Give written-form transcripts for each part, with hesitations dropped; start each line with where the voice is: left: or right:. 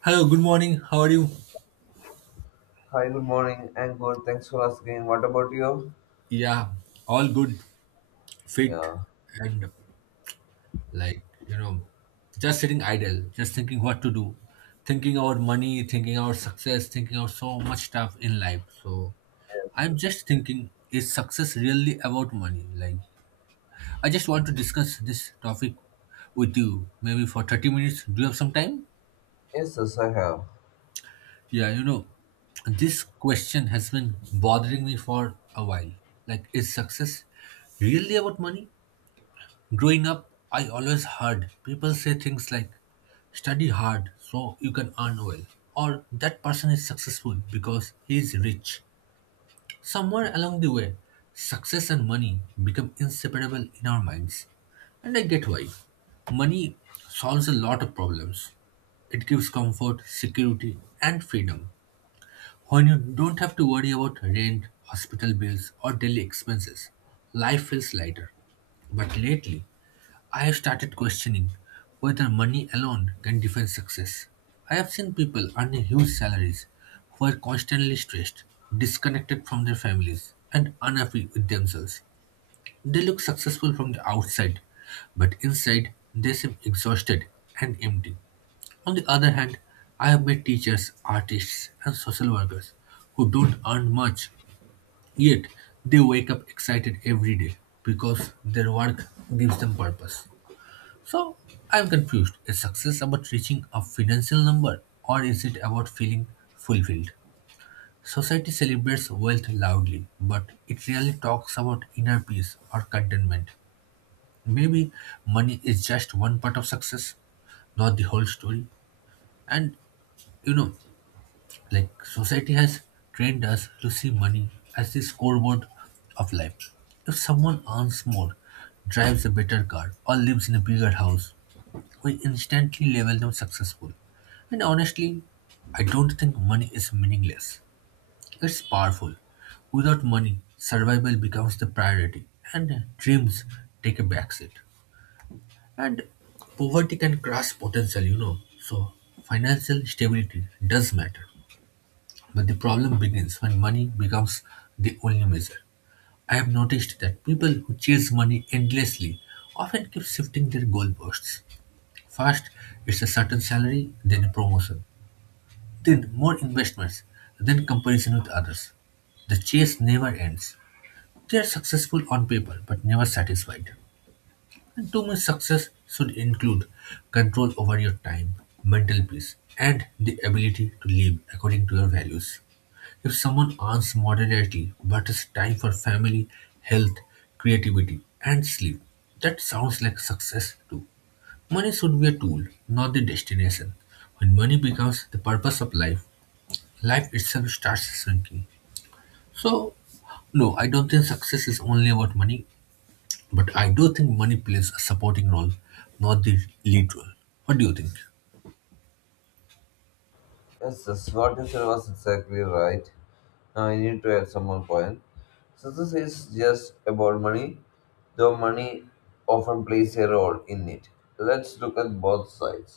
right: Hello, good morning. How are you?
left: Hi, good morning. And good. Thanks for asking. What about you?
right: Yeah, all good, fit,
left: Yeah.
right: and like, just sitting idle, just thinking what to do, thinking about money, thinking about success, thinking about so much stuff in life. So,
left: Yes.
right: I'm
left: Yes,
right: just thinking, is success really about money? Like, I just want to discuss this topic with you, maybe for 30 minutes. Do you have some time?
left: yes, yes, I have.
right: Yeah, this question has been bothering me for a while. Like, is success really about money? Growing up, I always heard people say things like, study hard so you can earn well, or that person is successful because he is rich. Somewhere along the way, success and money become inseparable in our minds. And I get why. Money solves a lot of problems. It gives comfort, security, and freedom. When you don't have to worry about rent, hospital bills, or daily expenses, life feels lighter. But lately, I have started questioning whether money alone can define success. I have seen people earning huge salaries who are constantly stressed, disconnected from their families, and unhappy with themselves. They look successful from the outside, but inside they seem exhausted and empty. On the other hand, I have met teachers, artists, and social workers who don't earn much, yet they wake up excited every day because their work gives them purpose. So I'm confused. Is success about reaching a financial number or is it about feeling fulfilled? Society celebrates wealth loudly, but it rarely talks about inner peace or contentment. Maybe money is just one part of success, not the whole story. And you know, like society has trained us to see money as the scoreboard of life. If someone earns more, drives a better car, or lives in a bigger house, we instantly label them successful. And honestly, I don't think money is meaningless. It's powerful. Without money, survival becomes the priority, and dreams take a backseat. And poverty can crush potential. So, financial stability does matter. But the problem begins when money becomes the only measure. I have noticed that people who chase money endlessly often keep shifting their goalposts. First, it's a certain salary, then a promotion, then more investments, then comparison with others. The chase never ends. They are successful on paper but never satisfied. And to me, success should include control over your time, mental peace, and the ability to live according to your values. If someone earns moderately but has time for family, health, creativity, and sleep, that sounds like success too. Money should be a tool, not the destination. When money becomes the purpose of life, life itself starts shrinking. So, no, I don't think success is only about money, but I do think money plays a supporting role, not the lead role. What do you think?
left: Yes, yes. What you said was exactly right. Now I need to add some more point. Success is just about money, though money often plays a role in it. Let's look at both sides.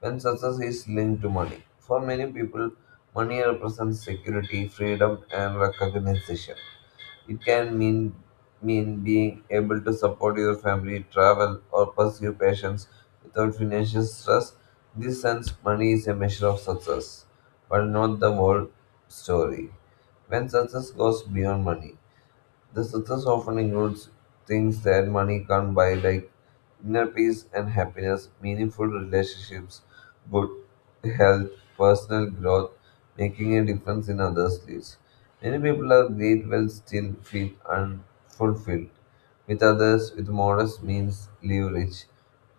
left: When success is linked to money, for many people, money represents security, freedom, and recognition. It can mean being able to support your family, travel, or pursue passions without financial stress. In this sense, money is a measure of success, but not the whole story. When success goes beyond money, the success often includes things that money can't buy, like inner peace and happiness, meaningful relationships, good health, personal growth, making a difference in others' lives. Many people are great while still feel unfulfilled, with others with modest means live rich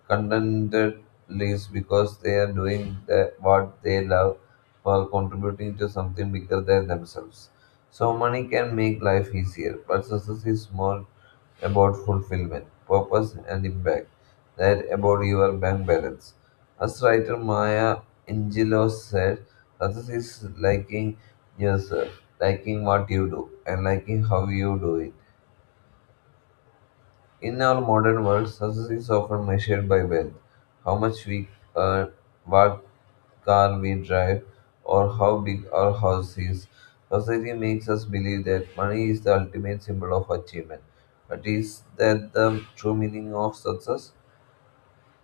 left: condemn the least because they are doing what they love while contributing to something bigger than themselves. So money can make life easier, but success is more about fulfillment, purpose, and impact than about your bank balance. As writer Maya Angelou said, success is liking yourself, liking what you do, and liking how you do it. In our modern world, success is often measured by wealth, how much we earn, what car we drive, or how big our house is. Society makes us believe that money is the ultimate symbol of achievement. But is that the true meaning of success?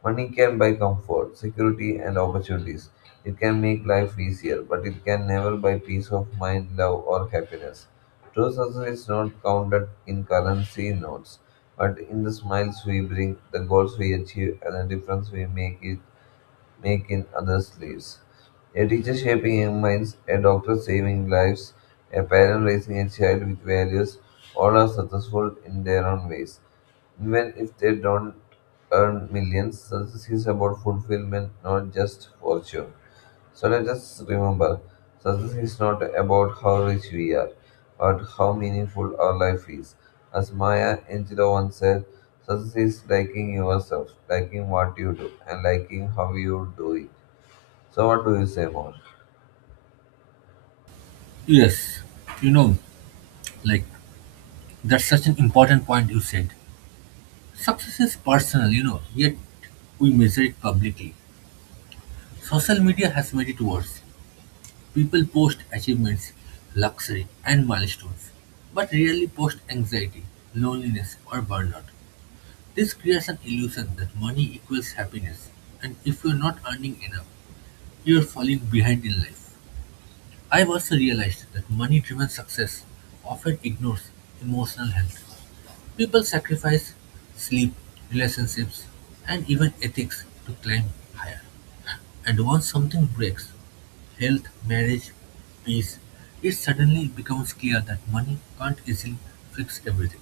left: Money can buy comfort, security, and opportunities. It can make life easier, but it can never buy peace of mind, love, or happiness. True success is not counted in currency notes, but in the smiles we bring, the goals we achieve, and the difference we make in others' lives. A teacher shaping young minds, a doctor saving lives, a parent raising a child with values, all are successful in their own ways. Even if they don't earn millions, success is about fulfillment, not just fortune. So let us remember success is not about how rich we are, but how meaningful our life is. As Maya Angelou once said, success is liking yourself, liking what you do, and liking how you do it. So, what do you say more?
right: Yes, you know, like that's such an important point you said. Success is personal, yet we measure it publicly. Social media has made it worse. People post achievements, luxury, and milestones, but rarely post anxiety, loneliness, or burnout. This creates an illusion that money equals happiness, and if you're not earning enough, you're falling behind in life. I've also realized that money driven success often ignores emotional health. People sacrifice sleep, relationships, and even ethics to climb higher. And once something breaks health, marriage, peace it suddenly becomes clear that money can't easily fix everything.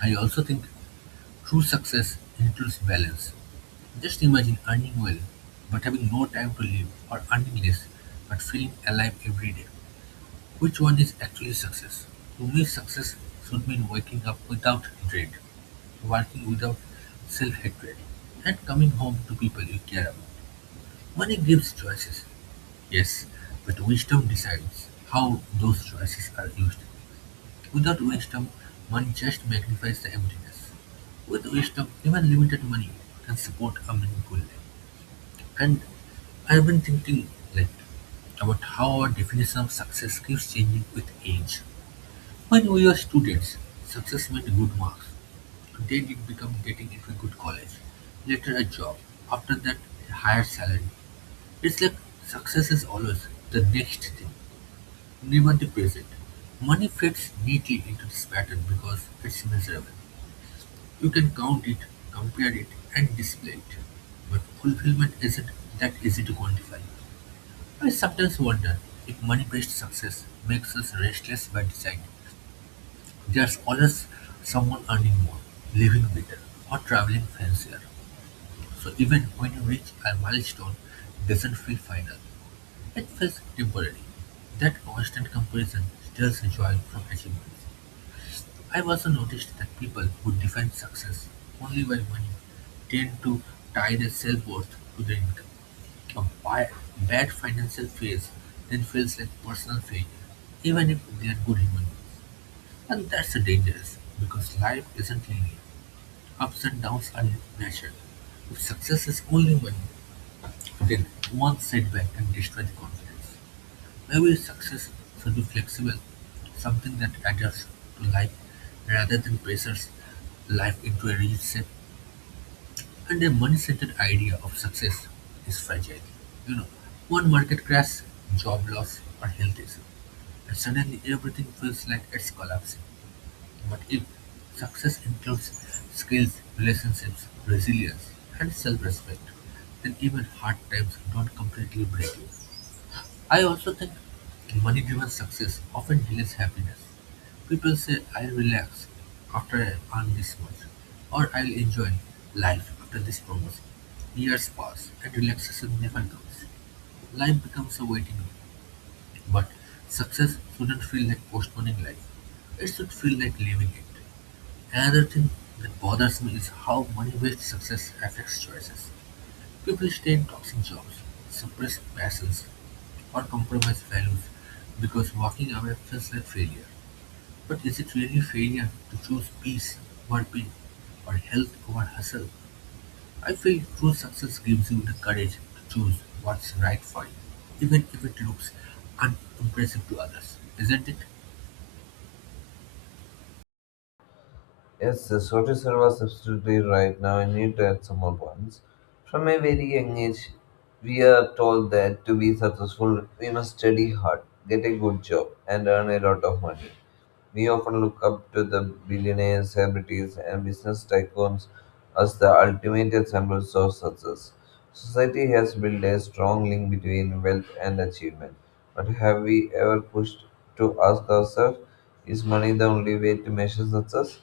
right: I also think true success includes balance. Just imagine earning well but having no time to live, or earning less but feeling alive every day. Which one is actually success? To me success should mean waking up without dread, working without self-hatred, and coming home to people you care about. Money gives choices, yes, but wisdom decides how those choices are used. Without wisdom, money just magnifies the emptiness. With wisdom, even limited money can support a meaningful life. And I've been thinking like about how our definition of success keeps changing with age. When we were students, success meant good marks. Then it became getting into a good college, later a job, after that a higher salary. It's like success is always the next thing, never the present. Money fits neatly into this pattern because it's measurable. You can count it, compare it, and display it. But fulfillment isn't that easy to quantify. I sometimes wonder if money-based success makes us restless by design. There's always someone earning more, living better, or traveling fancier, so even when you reach a milestone it doesn't feel final. It feels temporary. That constant comparison steals joy from achievements. I've also noticed that people who define success only by money tend to tie their self-worth to their income. A bad financial phase then feels like personal failure, even if they are good human, and that's dangerous, because life isn't linear. Ups and downs are natural. If success is only one, then one setback can destroy the confidence. Maybe success should be flexible, something that adjusts to life rather than pressures life into a rigid set. And a money-centered idea of success is fragile. You know, One market crash, job loss, or health issue, and suddenly everything feels like it's collapsing. But if success includes skills, relationships, resilience, and self-respect, then even hard times don't completely break you. I also think money-driven success often delays happiness. People say, I'll relax after I earn this much, or I'll enjoy life after this promotion. Years pass and relaxation never comes. Life becomes a waiting game. But success shouldn't feel like postponing life. It should feel like living it. Another thing that bothers me is how money-based success affects choices. People stay in toxic jobs, suppress passions, or compromise values because walking away feels like failure. But is it really failure to choose peace over pain or health over hustle? I feel true success gives you the courage to choose what's right for you, even if it looks unimpressive to others, isn't it?
left: Yes, the social was absolutely right now. I need to add some more points. From a very young age, we are told that to be successful, we must study hard, get a good job, and earn a lot of money. We often look up to the billionaires, celebrities, and business tycoons as the ultimate examples of success. Society has built a strong link between wealth and achievement. But have we ever pushed to ask ourselves, is money the only way to measure success?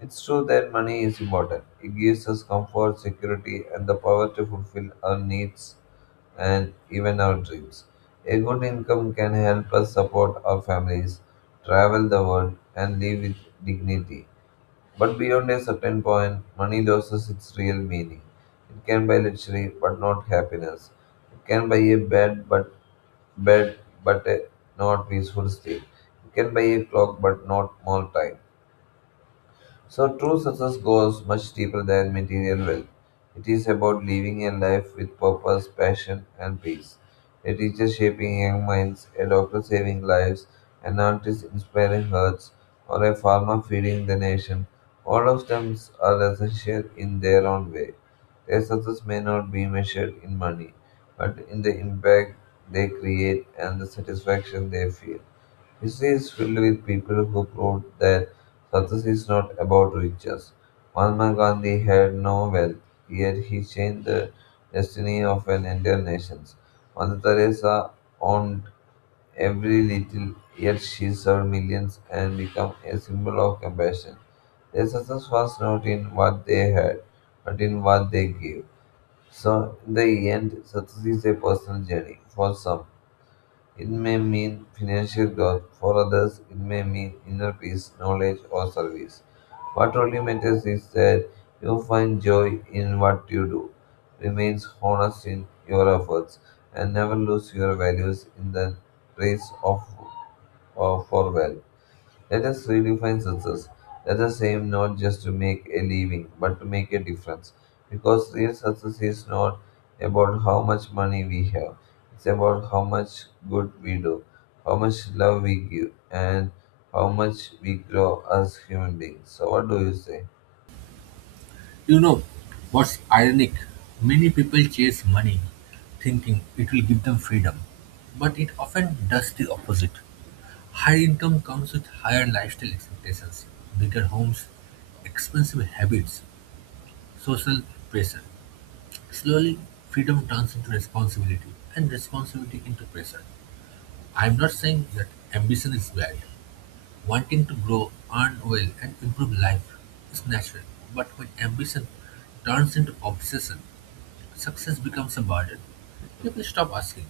left: It's true that money is important. It gives us comfort, security, and the power to fulfill our needs and even our dreams. A good income can help us support our families, travel the world, and live with dignity. But beyond a certain point, money loses its real meaning. It can buy luxury, but not happiness. It can buy a bed, but a not peaceful sleep. It can buy a clock, but not more time. So, true success goes much deeper than material wealth. It is about living a life with purpose, passion, and peace. A teacher shaping young minds, a doctor saving lives, an artist inspiring hearts, or a farmer feeding the nation. All of them are essential in their own way. Their success may not be measured in money, but in the impact they create and the satisfaction they feel. History is filled with people who proved that success is not about riches. Mahatma Gandhi had no wealth, yet he changed the destiny of an entire nation. Mother Teresa owned every little, yet she served millions and became a symbol of compassion. Their success was not in what they had, but in what they gave. So, in the end, success is a personal journey for some it may mean financial growth; for others, it may mean inner peace, knowledge, or service. What truly matters is that you find joy in what you do, remains honest in your efforts, and never lose your values in the race of for wealth. Let us redefine success. Let us aim not just to make a living, but to make a difference. Because real success is not about how much money we have, it's about how much good we do, how much love we give, and how much we grow as human beings. So, what do you say?
right: You know what's ironic? Many people chase money thinking it will give them freedom, but it often does the opposite. Higher income comes with higher lifestyle expectations, bigger homes, expensive habits, social pressure. Slowly, freedom turns into responsibility and responsibility into pressure. I'm not saying that ambition is bad. Wanting to grow, earn well, and improve life is natural, but when ambition turns into obsession, success becomes a burden. People stop asking,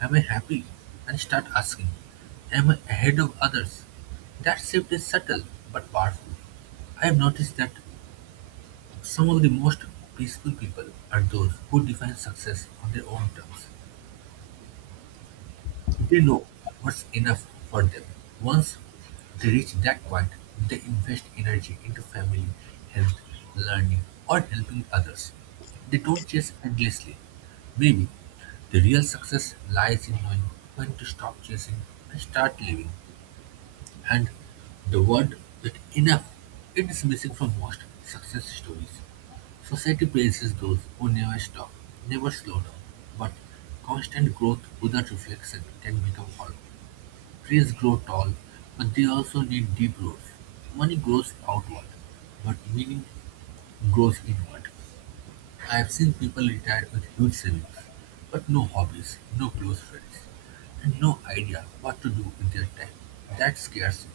right: am I happy? And start asking, am I ahead of others? That shift is subtle but powerful. I have noticed that some of the most peaceful people are those who define success on their own terms. They know what's enough for them. Once they reach that point, they invest energy into family, health, learning, or helping others. They don't chase endlessly. Maybe the real success lies in knowing when to stop chasing and start living. And the word that "enough" it is missing from most success stories. Society praises those who never stop, never slow down. But constant growth without reflection can become hollow. Trees grow tall, but they also need deep roots. Money grows outward, but meaning grows inward. I've seen people retired with huge savings, but no hobbies, no close friends, and no idea what to do with their time. That scares me.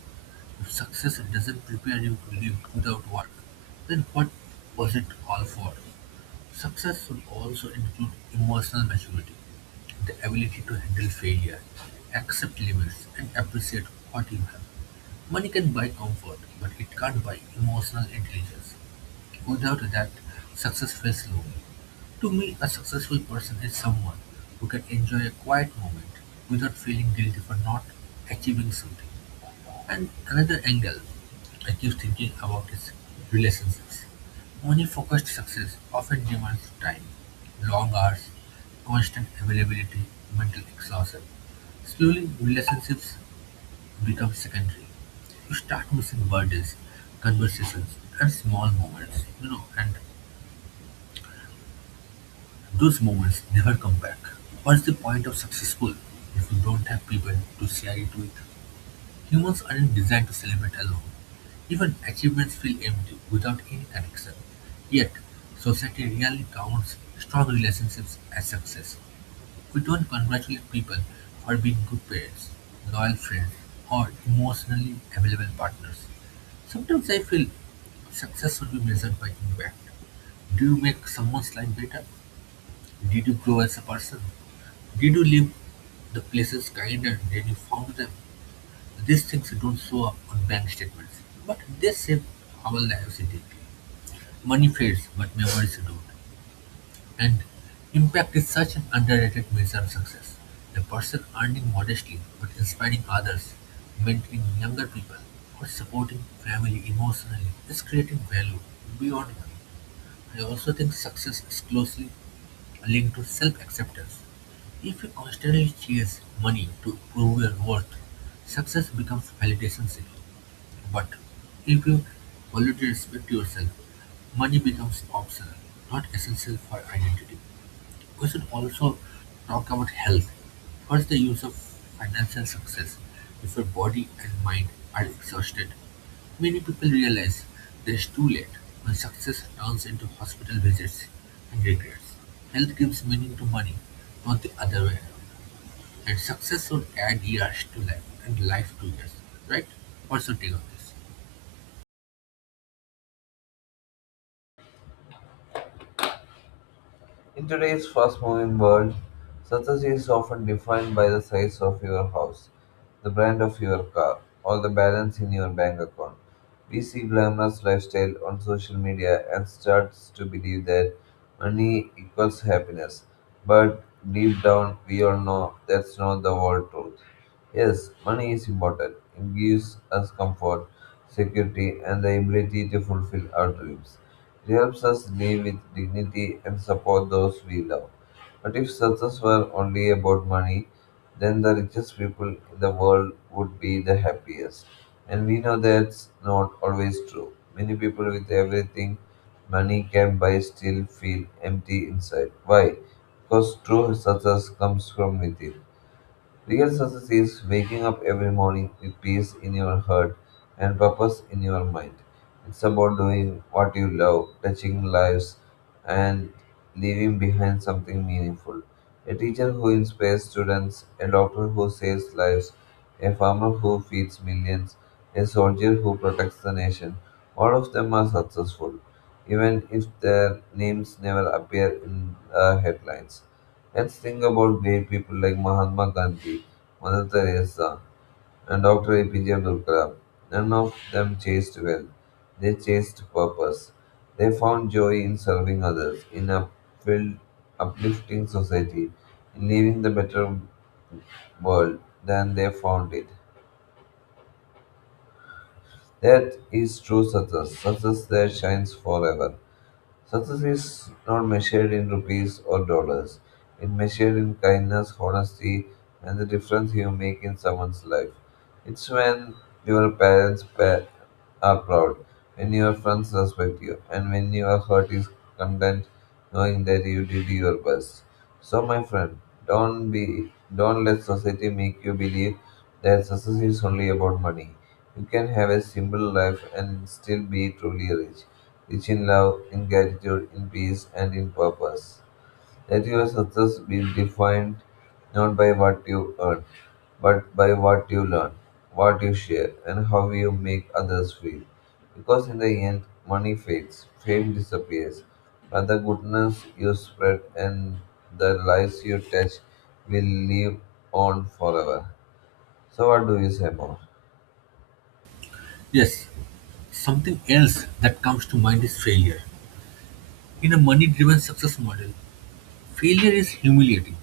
right: If success doesn't prepare you to live without work, then what was it all for? Success should also include emotional maturity, the ability to handle failure, accept limits, and appreciate what you have. Money can buy comfort, but it can't buy emotional intelligence. Without that, success feels low. To me, a successful person is someone who can enjoy a quiet moment without feeling guilty for not achieving something. And another angle I keep thinking about is relationships. Money focused success often demands time, long hours, constant availability, mental exhaustion. Slowly, relationships become secondary. You start missing birthdays, conversations, and small moments, and those moments never come back. What's the point of successful if you don't have people to share it with? Humans aren't designed to celebrate alone. Even achievements feel empty without any connection. Yet, society rarely counts strong relationships as success. We don't congratulate people for being good parents, loyal friends, or emotionally available partners. Sometimes I feel success should be measured by impact. Do you make someone's life better? Did you grow as a person? Did you leave the places kinder than you found them? These things don't show up on bank statements, but they shape our lives deeply. Money fades, but memories don't. And impact is such an underrated measure of success. A person earning modestly but inspiring others, mentoring younger people, or supporting family emotionally is creating value beyond money. I also think success is closely linked to self acceptance. If you constantly chase money to prove your worth, success becomes validation seeking. But if you already respect yourself, money becomes optional, not essential for identity. We should also talk about health. What's the use of financial success if your body and mind are exhausted? Many people realize it's too late when success turns into hospital visits and regrets. Health gives meaning to money, not the other way around. And success should add years to life and life to years, right? What's your take on this?
left: In today's fast moving world, success is often defined by the size of your house, the brand of your car, or the balance in your bank account. We see glamorous lifestyle on social media and starts to believe that money equals happiness. But deep down we all know that's not the whole truth. Yes, money is important. It gives us comfort, security and the ability to fulfill our dreams. It helps us live with dignity and support those we love. But if success were only about money, then the richest people in the world would be the happiest. And we know that's not always true. Many people with everything money can buy still feel empty inside. Why? Because true success comes from within. Real success is waking up every morning with peace in your heart and purpose in your mind. It's about doing what you love, touching lives, and leaving behind something meaningful. A teacher who inspires students, a doctor who saves lives, a farmer who feeds millions, a soldier who protects the nation. All of them are successful, even if their names never appear in the headlines. Let's think about great people like Mahatma Gandhi, Mother Teresa, and Dr. APJ Abdul Kalam. None of them chased wealth, they chased purpose. They found joy in serving others, in uplifting society, in leaving the better world than they found it. That is true success, success that shines forever. Success is not measured in rupees or dollars. It measured in kindness, honesty, and the difference you make in someone's life. It's when your are proud, when your friends respect you, and when your heart is content knowing that you did your best. So, my friend, don't let society make you believe that success is only about money. You can have a simple life and still be truly rich, rich in love, in gratitude, in peace, and in purpose. Let your success be defined not by what you earn, but by what you learn, what you share, and how you make others feel. Because in the end, money fades, fame disappears, but the goodness you spread and the lives you touch will live on forever. So, what do you say more?
right: Yes, something else that comes to mind is failure. In a money driven success model, failure is humiliating.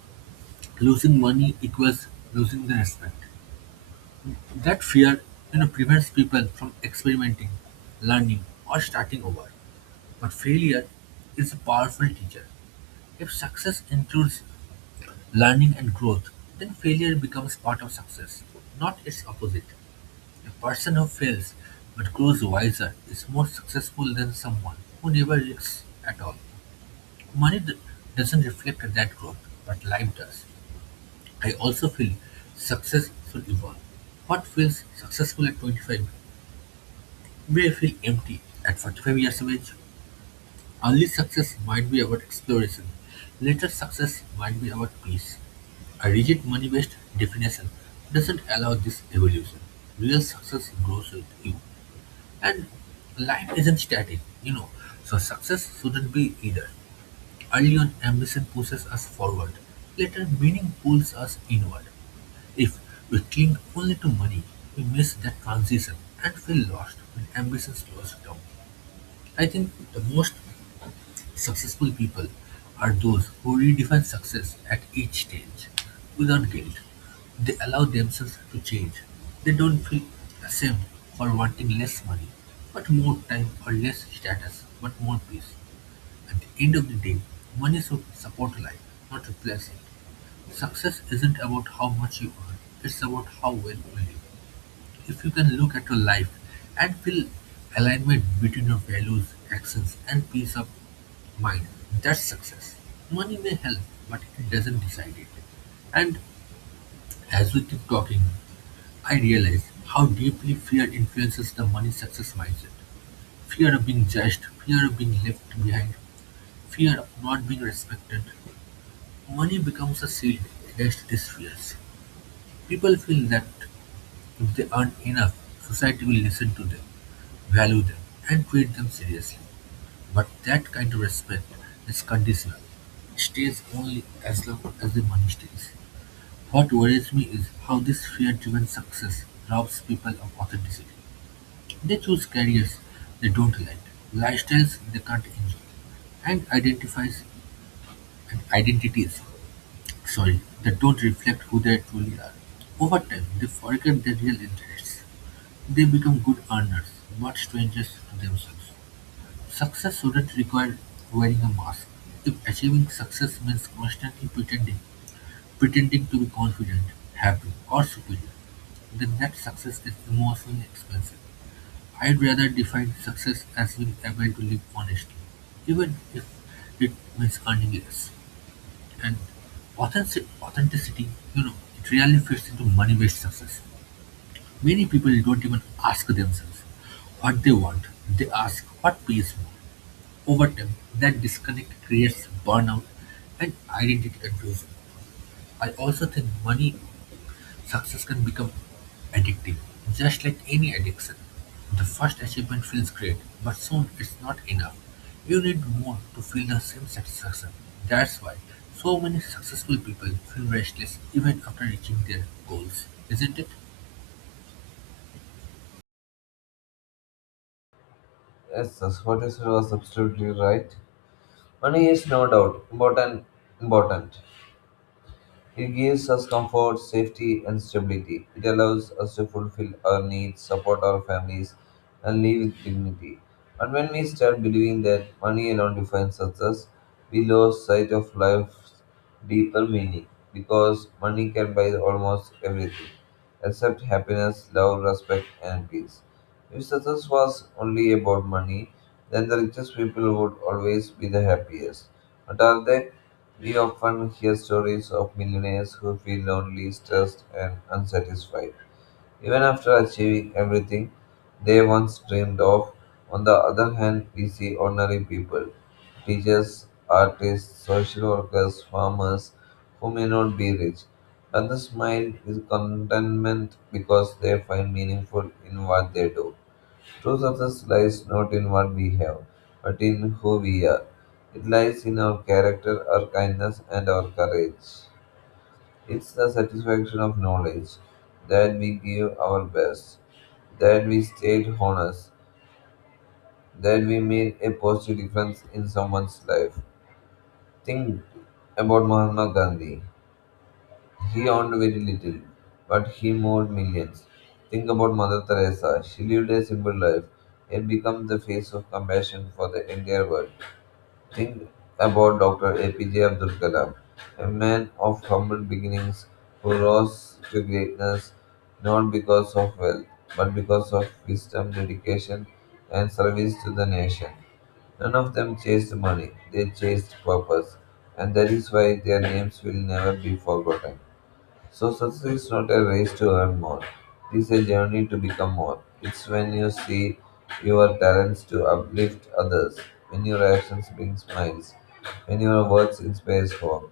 right: Losing money equals losing the respect. That fear, prevents people from experimenting, learning, or starting over. But failure is a powerful teacher. If success includes learning and growth, then failure becomes part of success, not its opposite. A person who fails but grows wiser is more successful than someone who never risks at all. Money d- doesn't reflect that growth, but life does. I also feel success should evolve. What feels successful at 25 may feel empty at 45 years of age. Early success might be about exploration. Later success might be about peace. A rigid money-based definition doesn't allow this evolution. Real success grows with you. And life isn't static, you know. So success shouldn't be either. Early on, ambition pushes us forward. Later, meaning pulls us inward. If we cling only to money, we miss that transition and feel lost when ambition slows down. I think the most successful people are those who redefine success at each stage without guilt. They allow themselves to change. They don't feel ashamed for wanting less money, but more time or less status, but more peace. At the end of the day, money should support life, not replace it. Success isn't about how much you earn, it's about how well you live. If you can look at your life and feel alignment between your values, actions, and peace of mind, that's success. Money may help, but it doesn't decide it. And as we keep talking, I realize how deeply fear influences the money success mindset. Fear of being judged, fear of being left behind, fear of not being respected, money becomes a shield against disfears. People feel that if they earn enough, society will listen to them, value them, and treat them seriously. But that kind of respect is conditional. It stays only as long as the money stays. What worries me is how this fear driven success robs people of authenticity. They choose careers they don't like, lifestyles they can't enjoy, and identifies and identities. Sorry, they don't reflect who they truly are. Over time, they forget their real interests. They become good earners, but strangers to themselves. Success shouldn't require wearing a mask. If achieving success means constantly pretending, pretending to be confident, happy, or superior, then that success is emotionally expensive. I'd rather define success as being able to live honestly, even if it means earning less. And authenticity, you know, it really fits into money-based success. Many people don't even ask themselves what they want. They ask what pays more. Over time, that disconnect creates burnout and identity confusion. I also think money success can become addictive, just like any addiction. The first achievement feels great, but soon it's not enough. You need more to feel the same satisfaction. That's why so many successful people feel restless even after reaching their goals, isn't it?
left: Yes, that's what you said was absolutely right. Money is no doubt important. It gives us comfort, safety, and stability. It allows us to fulfill our needs, support our families, and live with dignity. But when we start believing that money alone defines success, we lose sight of life's deeper meaning because money can buy almost everything except happiness, love, respect, and peace. If success was only about money, then the richest people would always be the happiest. But are they? We often hear stories of millionaires who feel lonely, stressed, and unsatisfied, even after achieving everything they once dreamed of. On the other hand, we see ordinary people teachers, artists, social workers, farmers who may not be rich, but they smile with contentment because they find meaningful in what they do. True success lies not in what we have, but in who we are. It lies in our character, our kindness, and our courage. It's the satisfaction of knowledge that we give our best, that we stayed honest, that we made a positive difference in someone's life. Think about Mahatma Gandhi. He owned very little, but he moved millions. Think about Mother Teresa. She lived a simple life and became the face of compassion for the entire world. Think about Dr. APJ Abdul Kalam, a man of humble beginnings who rose to greatness not because of wealth, but because of wisdom, dedication, and service to the nation. None of them chased money, they chased purpose, and that is why their names will never be forgotten. So success is not a race to earn more. It is a journey to become more. It's when you see your talents to uplift others, when your actions bring smiles, when your words inspires hope,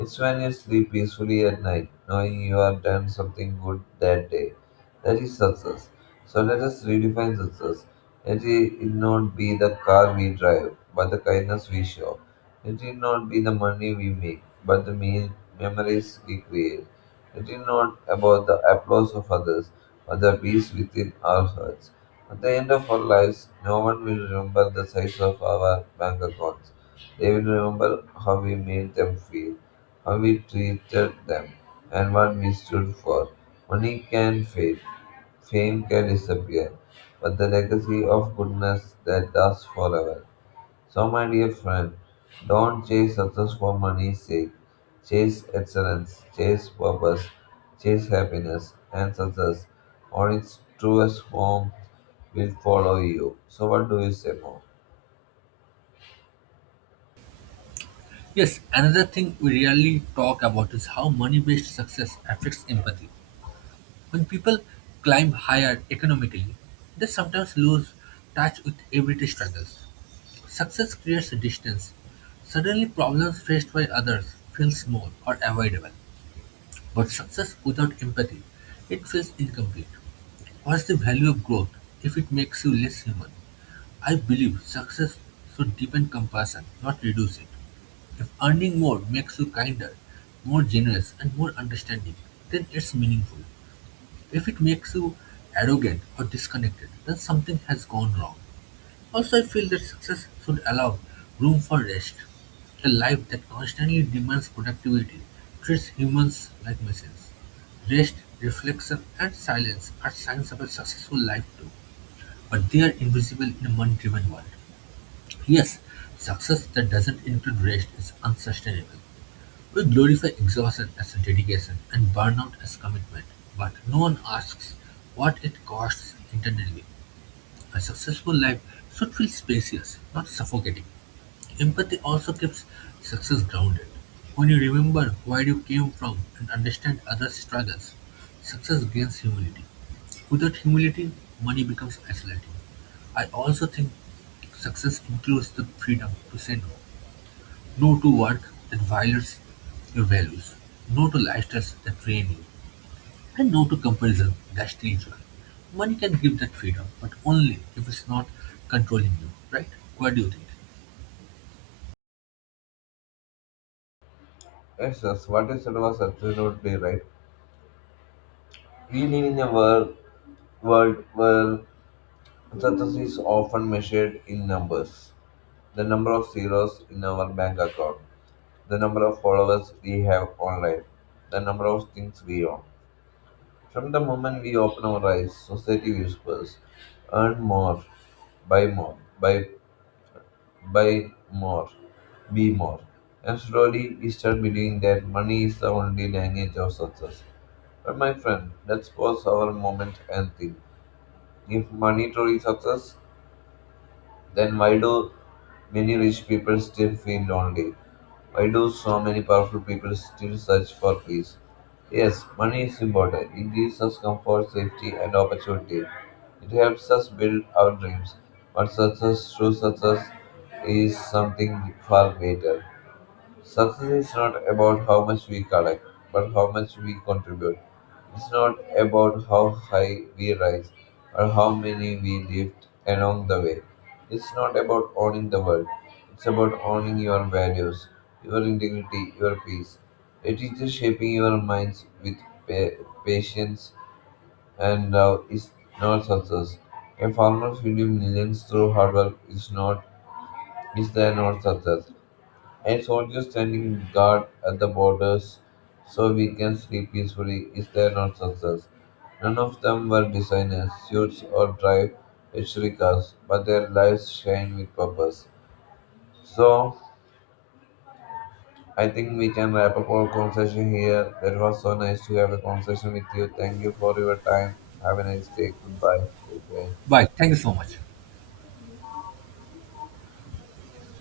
left: it's when you sleep peacefully at night, knowing you have done something good that day. That is success. So let us redefine success. Let it not be the car we drive, but the kindness we show. Let it not be the money we make, but the mean memories we create. Let it not about the applause of others, but the peace within our hearts. At the end of our lives, no one will remember the size of our bank accounts. They will remember how we made them feel how we treated them, and what we stood for. Money can fade, fame can disappear, but the legacy of goodness that lasts forever. So, my dear friend, don't chase success for money's sake. Chase excellence, chase purpose, chase happiness, and success, or its truest form will follow you. So, what do you say more?
right: Yes, another thing we rarely talk about is how money based success affects empathy. When people climb higher economically, they sometimes lose touch with everyday struggles. Success creates a distance. Suddenly problems faced by others feel small or avoidable. But success without empathy, it feels incomplete. What's the value of growth if it makes you less human? I believe success should deepen compassion, not reduce it. If earning more makes you kinder, more generous, and more understanding, then it's meaningful. If it makes you arrogant or disconnected, then something has gone wrong. Also, I feel that success should allow room for rest. A life that constantly demands productivity treats humans like machines. Rest, reflection, and silence are signs of a successful life too, but they are invisible in a money-driven world. Yes, success that doesn't include rest is unsustainable. We glorify exhaustion as dedication and burnout as commitment, but no one asks what it costs internally. A successful life should feel spacious, not suffocating. Empathy also keeps success grounded. When you remember where you came from and understand others' struggles, success gains humility. Without humility, money becomes isolating. I also think success includes the freedom to say no. No to work that violates your values. No to lifestyles that drain you. And no to comparison, that's dangerous. Money can give that freedom, but only if it's not controlling you, right? What do you think?
left: Yes, yes, what you said was absolutely right. We live in a world where Success is often measured in numbers the number of zeros in our bank account, the number of followers we have online, the number of things we own. From the moment we open our eyes, society whispers earn more, buy more, buy more, be more. And slowly we start believing that money is the only language of success. But my friend, let's pause our moment and think. If money truly success, then why do many rich people still feel lonely? Why do so many powerful people still search for peace? Yes, money is important. It gives us comfort, safety, and opportunity. It helps us build our dreams. But success, true success, is something far greater. Success is not about how much we collect, but how much we contribute. It's not about how high we rise or how many we lift along the way. It's not about owning the world. It's about owning your values, your integrity, your peace. It is just shaping your minds with patience and love is not success. A farmer feeding millions through hard work is not is there not success and soldiers standing guard at the borders so we can sleep peacefully is their nonsense. None of them were designers, suits, or drive luxury cars, but their lives shine with purpose. So, I think we can wrap up our conversation here. That was so nice to have a conversation with you. Thank you for your time. Have a nice day. Goodbye. Take care.
right: Bye. Thank you so much.